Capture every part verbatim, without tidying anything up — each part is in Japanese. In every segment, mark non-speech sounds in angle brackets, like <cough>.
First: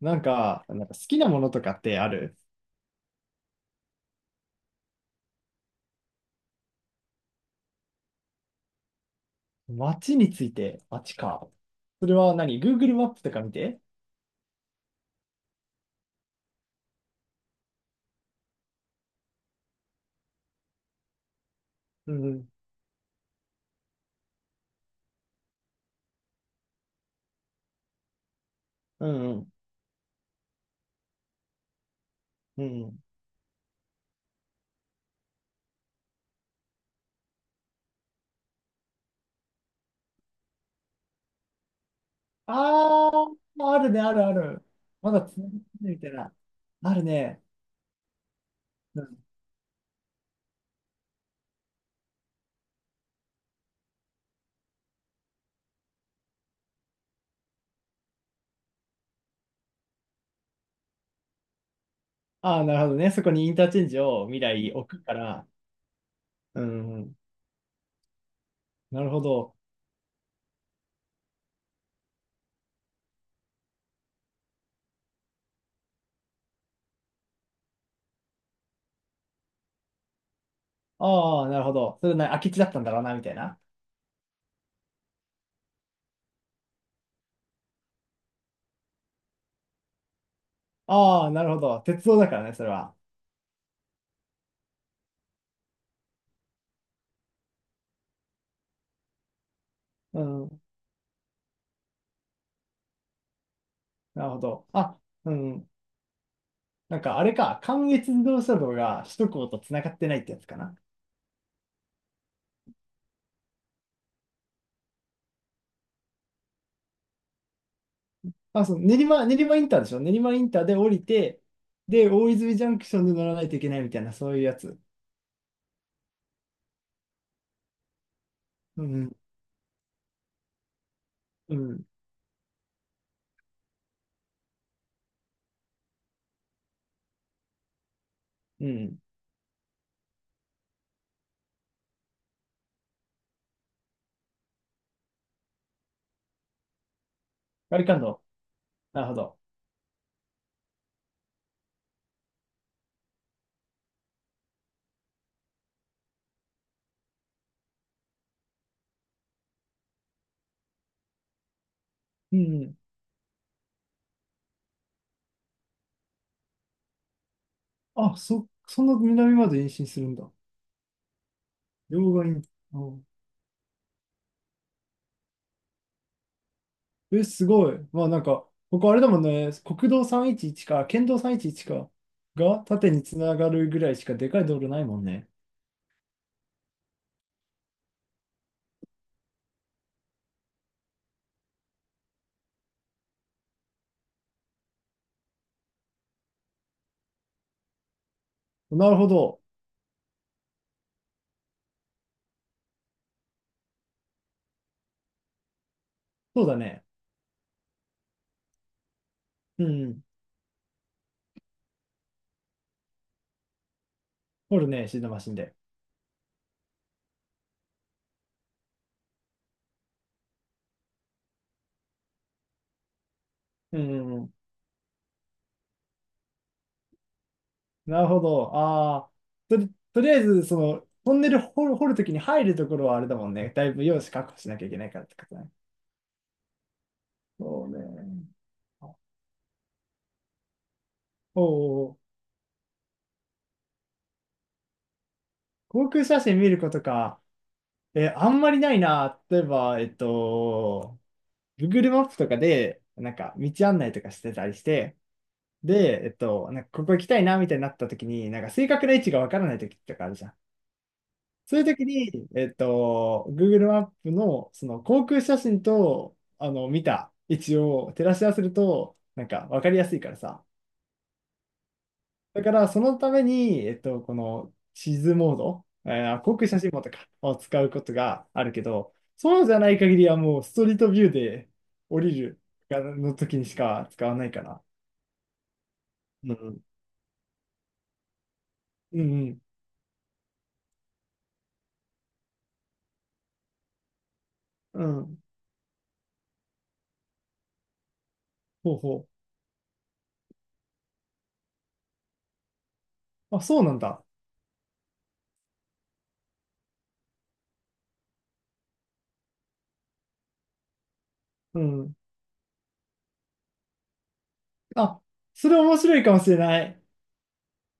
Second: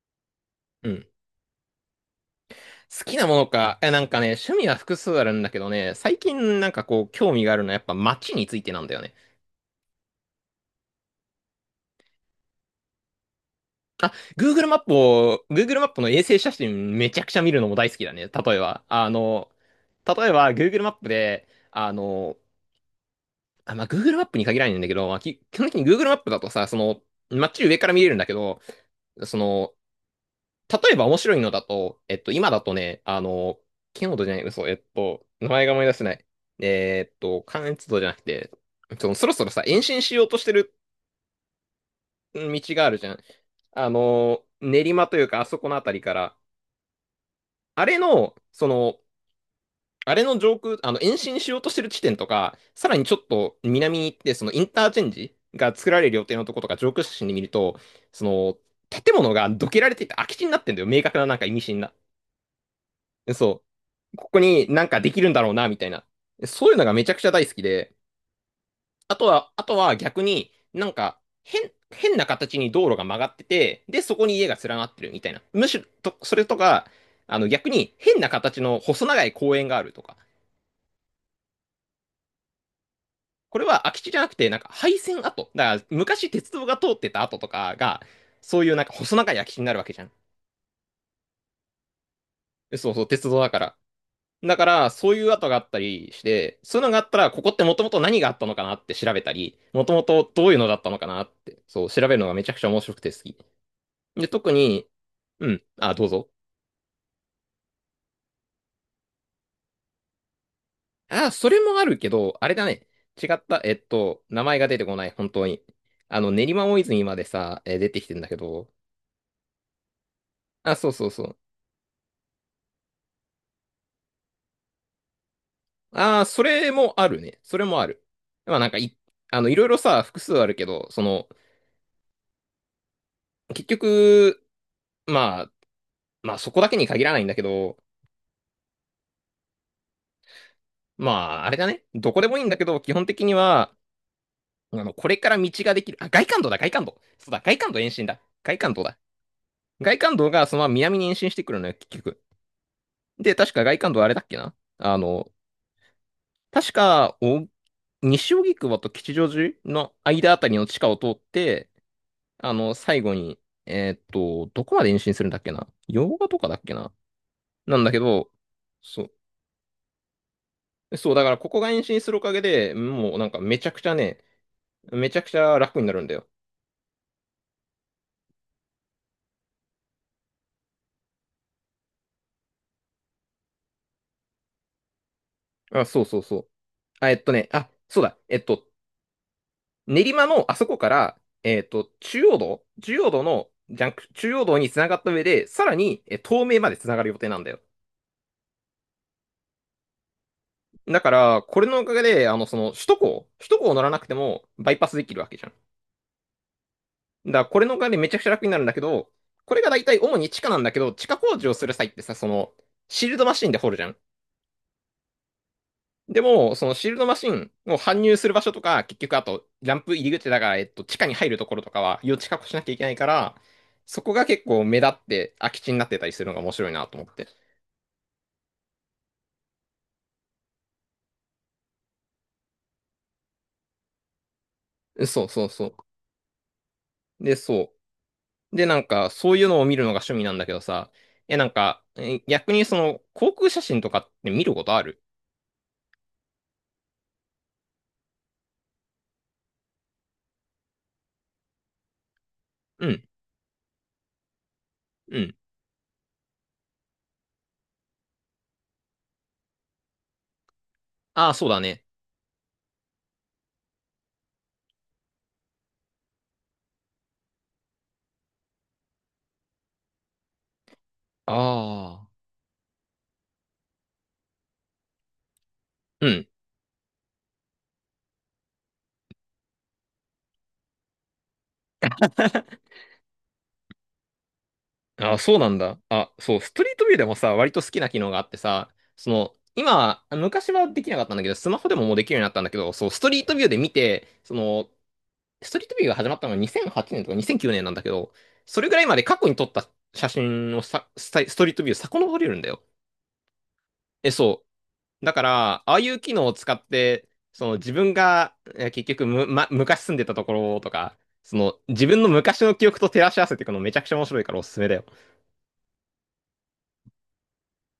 なんか、なうんか好ん。きなものとかってある？好きなものか。え、なんかね、趣味は複数あるんだけどね、最近なんかこう、興味があるのはやっぱ街についてなんだよね。街について、街か。それは何？ Google マップとか見て？あ、Google マップを、Google マップの衛星写真めちゃくちゃ見るのも大好きだね。例えば、あの、例えば Google マップで、あうんうの、ん。あ、まあ、Google マップに限らないんだけど、まあ、き基本的に Google マップだとさ、その、街上から見れるんだけど、うんそうん。の、例えば面白いのだと、えっと、今だうとね、ん。あの、キノードじゃない、嘘、えっと、名前が思い出せない。えーっと、関越道じゃなくて、そのそろそろさ、延伸しようとしてる道があるじあゃん。あ、ああるね、あるあの、る。練馬まといだうつか、あながっそてこのあるたりみたいかな。ら、あるね。あれの、その、うん。あれの上空、あの、延伸しようとしてる地点とか、さらにちょっと南に行って、そのインターチェンジが作られる予定のとことか、上空写真で見ると、その、建物がどけられていて空き地になってんだよ。明確ななんか意味深な。あー、なるほどね。そこにインそターチェンジう。をここ未に来なん置かくでかきるんだら。ろうな、みたいな。うそういうのがんうめちゃん。くちゃ大好きで。なるあほとは、ど。あとは逆になんか変、変な形に道路が曲がってて、で、そこに家が連なってるみたいな。むしろ、と、それとか、あの逆に変な形の細長い公園があるとか。ああなるほど。それな、空き地だったんだろうな、みたいこな。れは空き地じゃなくて、なんか廃線跡。だから昔鉄道が通ってた跡とかが、そういうなんか細長い空き地になるわけじゃん。ああなるほど。鉄道だからね、それそうは。そう、鉄道だから。だから、そういう跡があったりして、そういうのがあったら、ここってもともと何があったのかなって調べたり、もともうとどういうん。のだったのかなって、そう、調べるのがめちゃくちゃ面白くて好き。なで、るほ特ど。に、あ、ううん、ん。あ、どうぞ。なんかあれか、関越自動車道が首都高と繋がってないってやつかな。あ、それもあるけど、あれだね。違った、えっと、名前が出てこない、本当に。あの、練馬大泉までさ、えー出てきてんだけあ、ど、そう、練馬、練馬インターでしょ？練馬インターあ、でそ降うりそうそう。て、で、大泉ジャンクションで乗らないといけないみたいな、そういうやつ。ああ、それもあるね。それもある。まあなんかうい、ん、あの、いろいろさ、複数あるけど、その、うん、結局、まあ、まあそこだけに限らないんだけど、うん。まあ、あれだね。どこでもいいんだけど、基本的には、あの、これから道ができる。あ、外環道だ、外環道。そうだ、外環ガ道リ延カン伸だ。ド。外環道だ。なるほど。外環道がそのまま南に延伸してくるのよ、結局。で、確か外環道あれだっけなあの、確か、お、西荻窪と吉祥寺の間あたりの地下を通って、うん、あうの、ん。最後に、えーっと、どこまで延伸するんだっけな洋画とかだっけななんだけあ、ど、そ、そんなそ南まで延伸するんだ。う。そう、だからここが延伸す両るお側かげに。で、うん。もうなんかめちゃくちゃね、めちゃくちゃ楽になるんだよ。え、すごい。まあなんか、ここあれだもんね、国道さんびゃくじゅういちか、県道さんびゃくじゅういちか、が縦に繋がるぐらいしかでかい道路ないもんね。あ、そうそうそう。あ、えっとね、あ、そうだ。えっと、練馬のあそこから、えっと、中央道、中央道の、ジャンク、中央道に繋がった上で、さらに、え、東名まで繋がる予定なんだよ。なるほど。だから、これのおかげで、あの、その、首都高、首都高を乗らなくても、バイパスできるわけじゃん。そうだね。だから、これのおかげでめちゃくちゃ楽になるんだけど、これうが大体ん。主に地下なんだけど、地下工事をする際ってさ、その、シールドマシンで掘るじゃん。掘るね、シートマシンで。でも、そのシールドマシンを搬入する場所とか、結局あと、ランプ入り口だから、えっと、地下に入るところとかは、余地確保しなきゃいけないから、うんうそこんうがん。結構目立って空き地になってたりするのが面白いなと思って。なるほど。ああ、とり、とりあえず、その、トンネル掘る、掘るときに入るところはあれだもんね。だいぶ用紙確保しなきゃいけないからってそこうとそうね。そう。で、そうそね。う。で、なんか、そういうのを見るのが趣味なんだけどさ、え、おなんか、お、え逆にその、航空写真とかって見ることある航空写真見ることか。え、あんまりないな。例えば、えっと、Google マップとかで、うん、なんか、道案内とかしてたりして、うん。で、えっと、なんかここ行きたいな、みたいになったときに、なんか、正確な位置がわからないときとかあるじゃん。ああ、そうそだういうね。時に、えっと、Google マップのその航空写真とあの見た位置を照らし合わせると、なんか分かりやすいからさ。ああ。だからそのために、えっと、この地図モード、えうーん。航空写真モードか、を使うことがあるけど、そうじゃない限りはもうストリートビューで降りるがの時にしか使わないかな。あ、そうなんだ。あ、うそう、ストん。リートビューでもさ、割と好きな機能があってさ、うその、ん今、昔はできなかったんだけど、スマホでももうできるようになったんだけど、そう、ストリートビューで見て、その、うん。うん。ストリートビューが始まったのがにせんはちねんとかにせんきゅうねんなんだけど、それほぐうらいまでほ過去に撮った写真をさ、スタストリートビュー遡れるんだよ。う。あ、そうなんだ。え、そう。だから、ああいう機能を使って、その自分が、え結局む、ま、昔住んでたところとか、そうの自ん。分の昔の記憶と照らし合わせていくのめちゃくちゃ面白いからおすすめだよ。あ、それ面白いかもしれない。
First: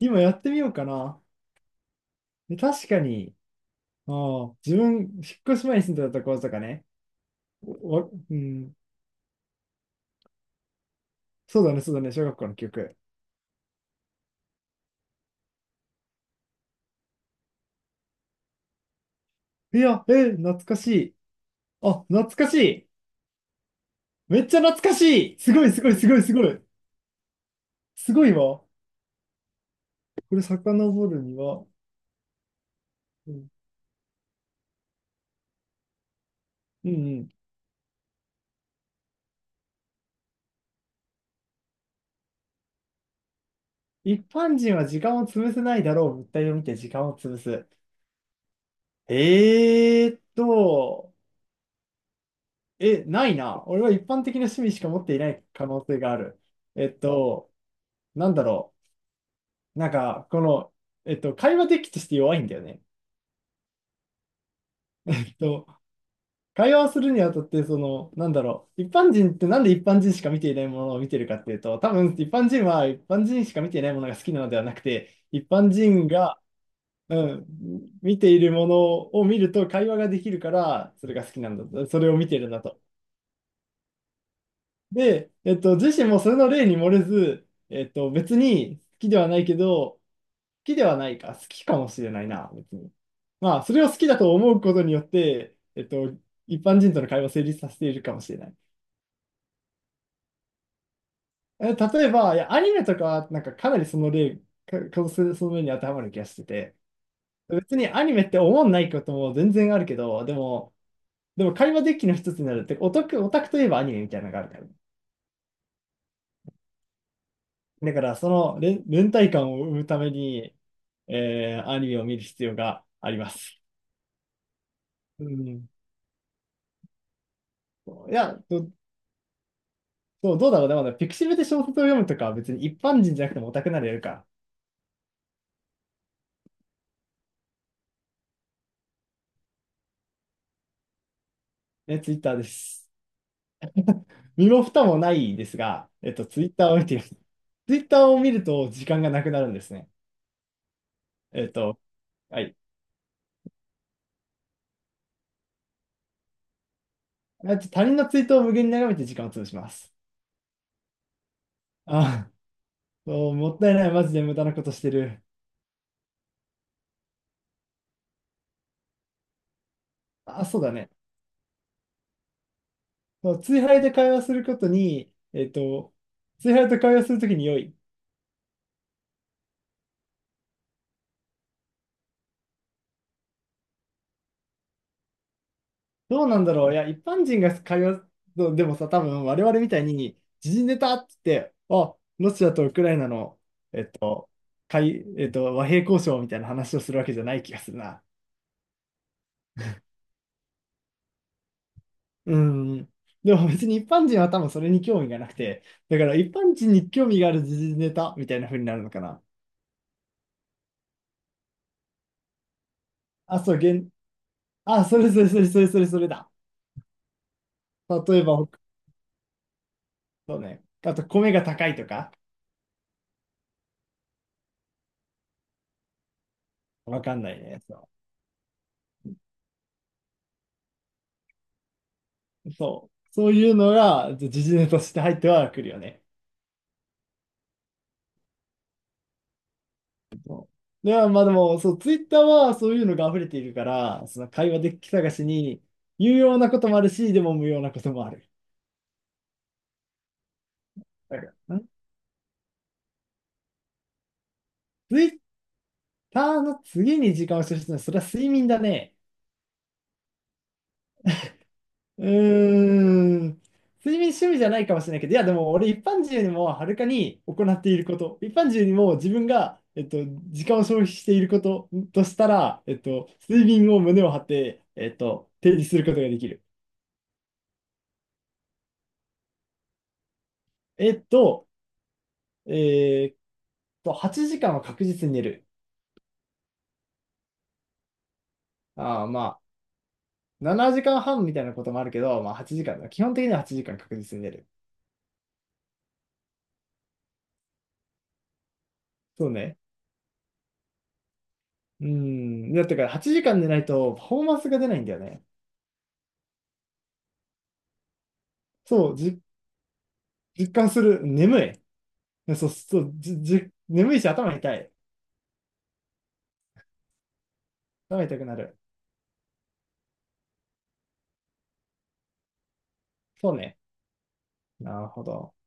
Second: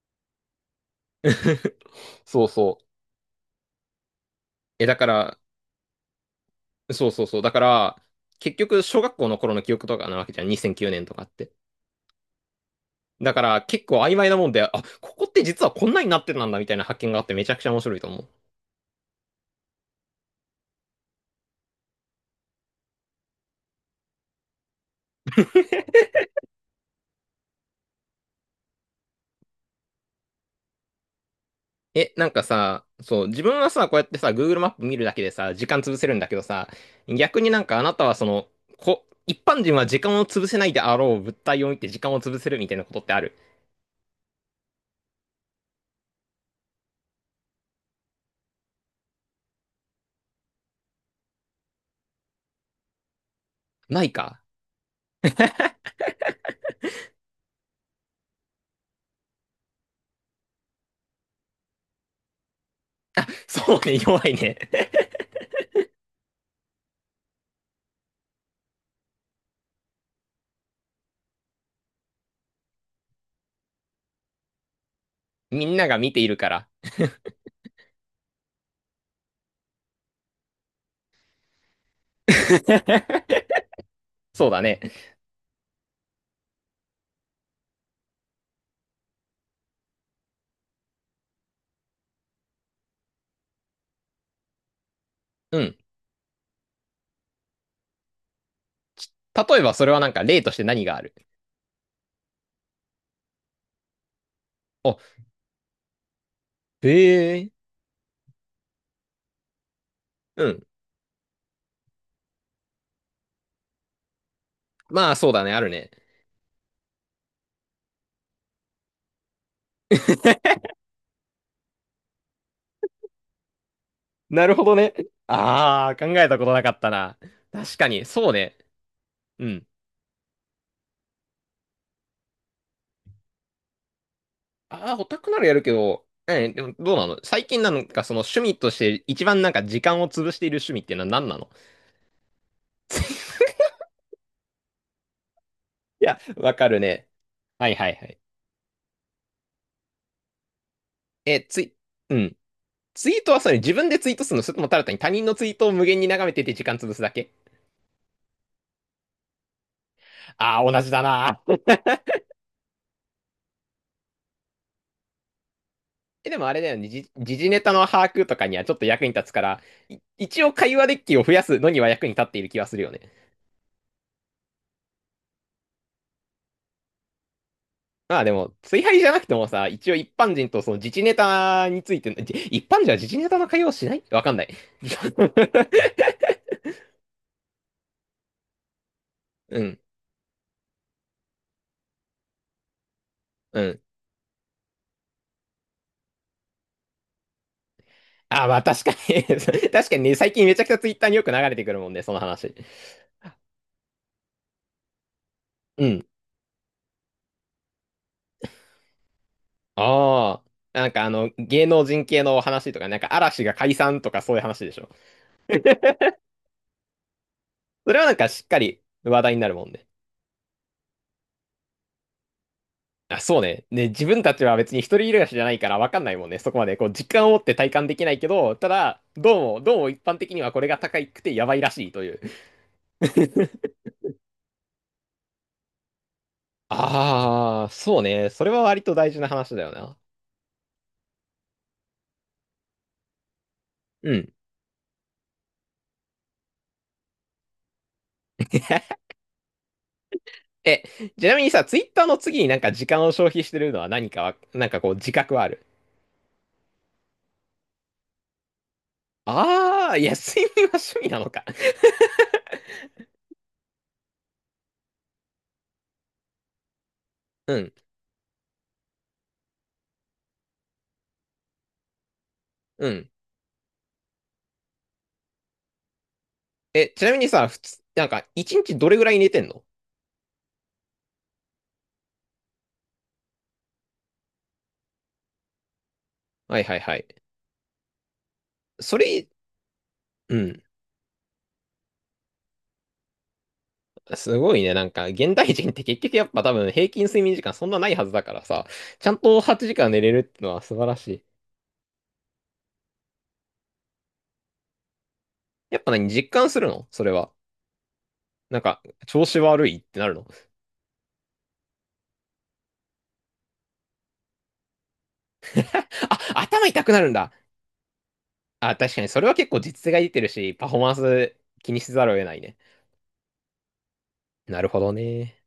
今やってみようかな。<laughs> そうでそう。確かに、あー自え、だ分、か引っら、越し前に住んでたところとかね、そうそうそう。だかおら、おう結ん、局、小学校の頃の記憶とかなわけじゃん。にせんきゅうねんとかって。そうだね、そうだね、小学校の記憶。だから、結構曖昧なもんで、あ、ここって実はこんなになってたんだみたいな発見があってめちゃくちゃ面白いと思う。いや、えー、懐かしい。あ、懐かしい。めっちゃ懐かしい。すごい、すごい、すごい、すごい。すごいわ。これ、遡るには、え、なんかさ、そう、う自ん、分はさ、こうやってさ、Google マップ見るだけでさ、時間潰せるんだけどさ、うんうん。逆になんかあなたはその、こ、一般人は時間を潰せないであろう物体を見て時間を潰せるみたいなことってある一般人は時間を潰せないだろう。物体を見て時間を潰す。えーっと、え、ないな。俺はな一い般的なか趣味しか持っていない可能性がある。えっと、なんだろう。なんか、この、えっと、会話的として弱いんだよね。そうね、弱いね。えっと、会話をするにあたって、その、なんだろう、一般人ってなんで一般人しか見ていないものを見てるかっていうと、多分一般人は一般人しか見ていないものが好きなのではなくて、一 <laughs> み般んなが人見ているが、から。うん、見ているものを見ると会話ができるから、それが好きなんだと、それを見てるんだと。<laughs> そうだね。で、えっと、自身もそれの例に漏れず、えっと、別に好きではないけど、きではないか、好きかもしれないな、別に。まあ、それを好きだと思うことによって、うん。えっと、一般人との会話を成立させているかもしれない。例えばそれはなんか例として何があるえ例えば、いや、アニメとかは、なんかかなりその例、か、あかその面に当てはまる気がしてて、へえ。別にアニメって思んないことも全然あるけど、でうん。も、でも会話デッキの一つになるって、オタク、オタクといえばアニメみたいなのがあるから。まあそうだね、あるね。だから、その連、連帯感を生むために、えーアニメを見る必要があります。なるほどね。うん。ああ、考えたことなかったな。確かに、いそうや、ね。ど、うん。そう、どうだろうね。まだピクシブで小説を読むとかは別に一般人じゃなくてもオタクならやるか。ああ、オタクならやるけど、え、でもどうなの最近なんかその趣味として一番なんか時間を潰している趣味っていうのは何なの ね、ツイッターです。<laughs> 身も蓋もないですが、いえっや、と、ツイわッタかーをる見てみまね。す。はいツイはッいタはーをい。見ると時間がなくなるんですね。え、えっツイ、と、うん。はい。ツイートはそれ自分でツイートするのそれともただ単に他人のツイートを無限に眺めてて時間潰すだけまあと他人のツイートを無限に眺めて時間を潰します。ああー、同じだな。あ、そう、もったいない。マジで無駄なことしてる。え、でもあれだよね、時事時事ネタの把握とかにはちょっと役に立つから、い一あ、応そうだ会話ね。デッキを増やすのには役に立っている気はするよね。そう、ツイハイで会話することに、えっと、ツイハイと会話するときに良い。まあでも、追敗じゃなくてもさ、一応一般人とその自事ネタについての、<laughs> じ一般人は自事ネタの会話をしないわかんない。<laughs> どうなんだろう。いや、一般人が会話の、でもさ、多分我う々みん、たいに、時事ネタって言って、あ、ロシアとウクライナのうん。会、えっと、和平交渉みたいな話をするわけじゃない気がするな。あ、まあ確かに <laughs> 確かにね、最近めちゃくちゃツイッターによく流れてくるもんね、そのう話。ん。でも別に一般人は多分それに興味がなくて、うだかん。ら一般人に興味がある時事ネタみたいな風になるのかな。ああ。なんかあの、芸能人系の話とか、なんかあ、嵐がそう、げ解ん、散とかそういう話でしあ、ょ。それそれそれそれそれそれだ。それはなん例えかば、しっほかり話題になるもんね。そうね。あと、米が高いとか、あ、そうね。ね、自分たちは別に一人暮らしじゃないから分かんないもんね。そこまでこうわか実ん感をな持いってね。体感そできないけど、ただ、どうも、どうも一般的にはこれが高くてやばいらしいという。う。そう。そういうの <laughs> が、時事ネタとして入ってはくるよね。ああ、そうね。それは割と大事な話だよな。で、ままあでも、そう、ツイッターはそういうのが溢れているから、うそのん。会話デッキ探しに有用なこともあるし、でも無用なこともある。<laughs> え、だちかなみにらんさ、ツイッターの次になんか時間を消費してるのは何かは、なんかこうツイ自ッ覚はある。ターの次に時間を消費するのは、それは睡眠だね。ああ、いや、睡眠は趣味なのか。うーん。睡眠趣味じゃないかもしれないけど、いやでも俺一般人よりもはるかに行 <laughs> うってん、いること、一般人よりも自分が、えっと、時間を消費していることとしたら、えっうん。と、睡眠を胸を張って、えっと、提示することができる。え、ちなみにさ、普通、なんか一日どれぐらい寝てんのえっと、えーっと、はちじかんは確実に寝る。はいはいはい。そああ、まれ、うあ、ん。ななじかんはんみたいなこともあるけど、まあはちじかんだ。基本的にははちじかん確実に寝する。ごいね。なんか、現代人って結局やっぱ多分平均睡眠時間そんなないはずだからさ、ちゃんそうとね。はちじかん寝れるってのは素晴らしい。うん。だってからはちじかん寝ないとパフォーマンスが出ないんだよね。やっぱ何、実感するのそれは。なんか、そう、じ、調子悪いってなるの 実感する。眠い。そう、そう、じ、じ、眠いし頭痛い。<laughs> あ、頭痛くなるんだ。頭痛くなる。あ、確かにそれは結構実勢が出てるし、パフォーマンス気にせざるを得ないね。そうね。なるほなるどほど。ね。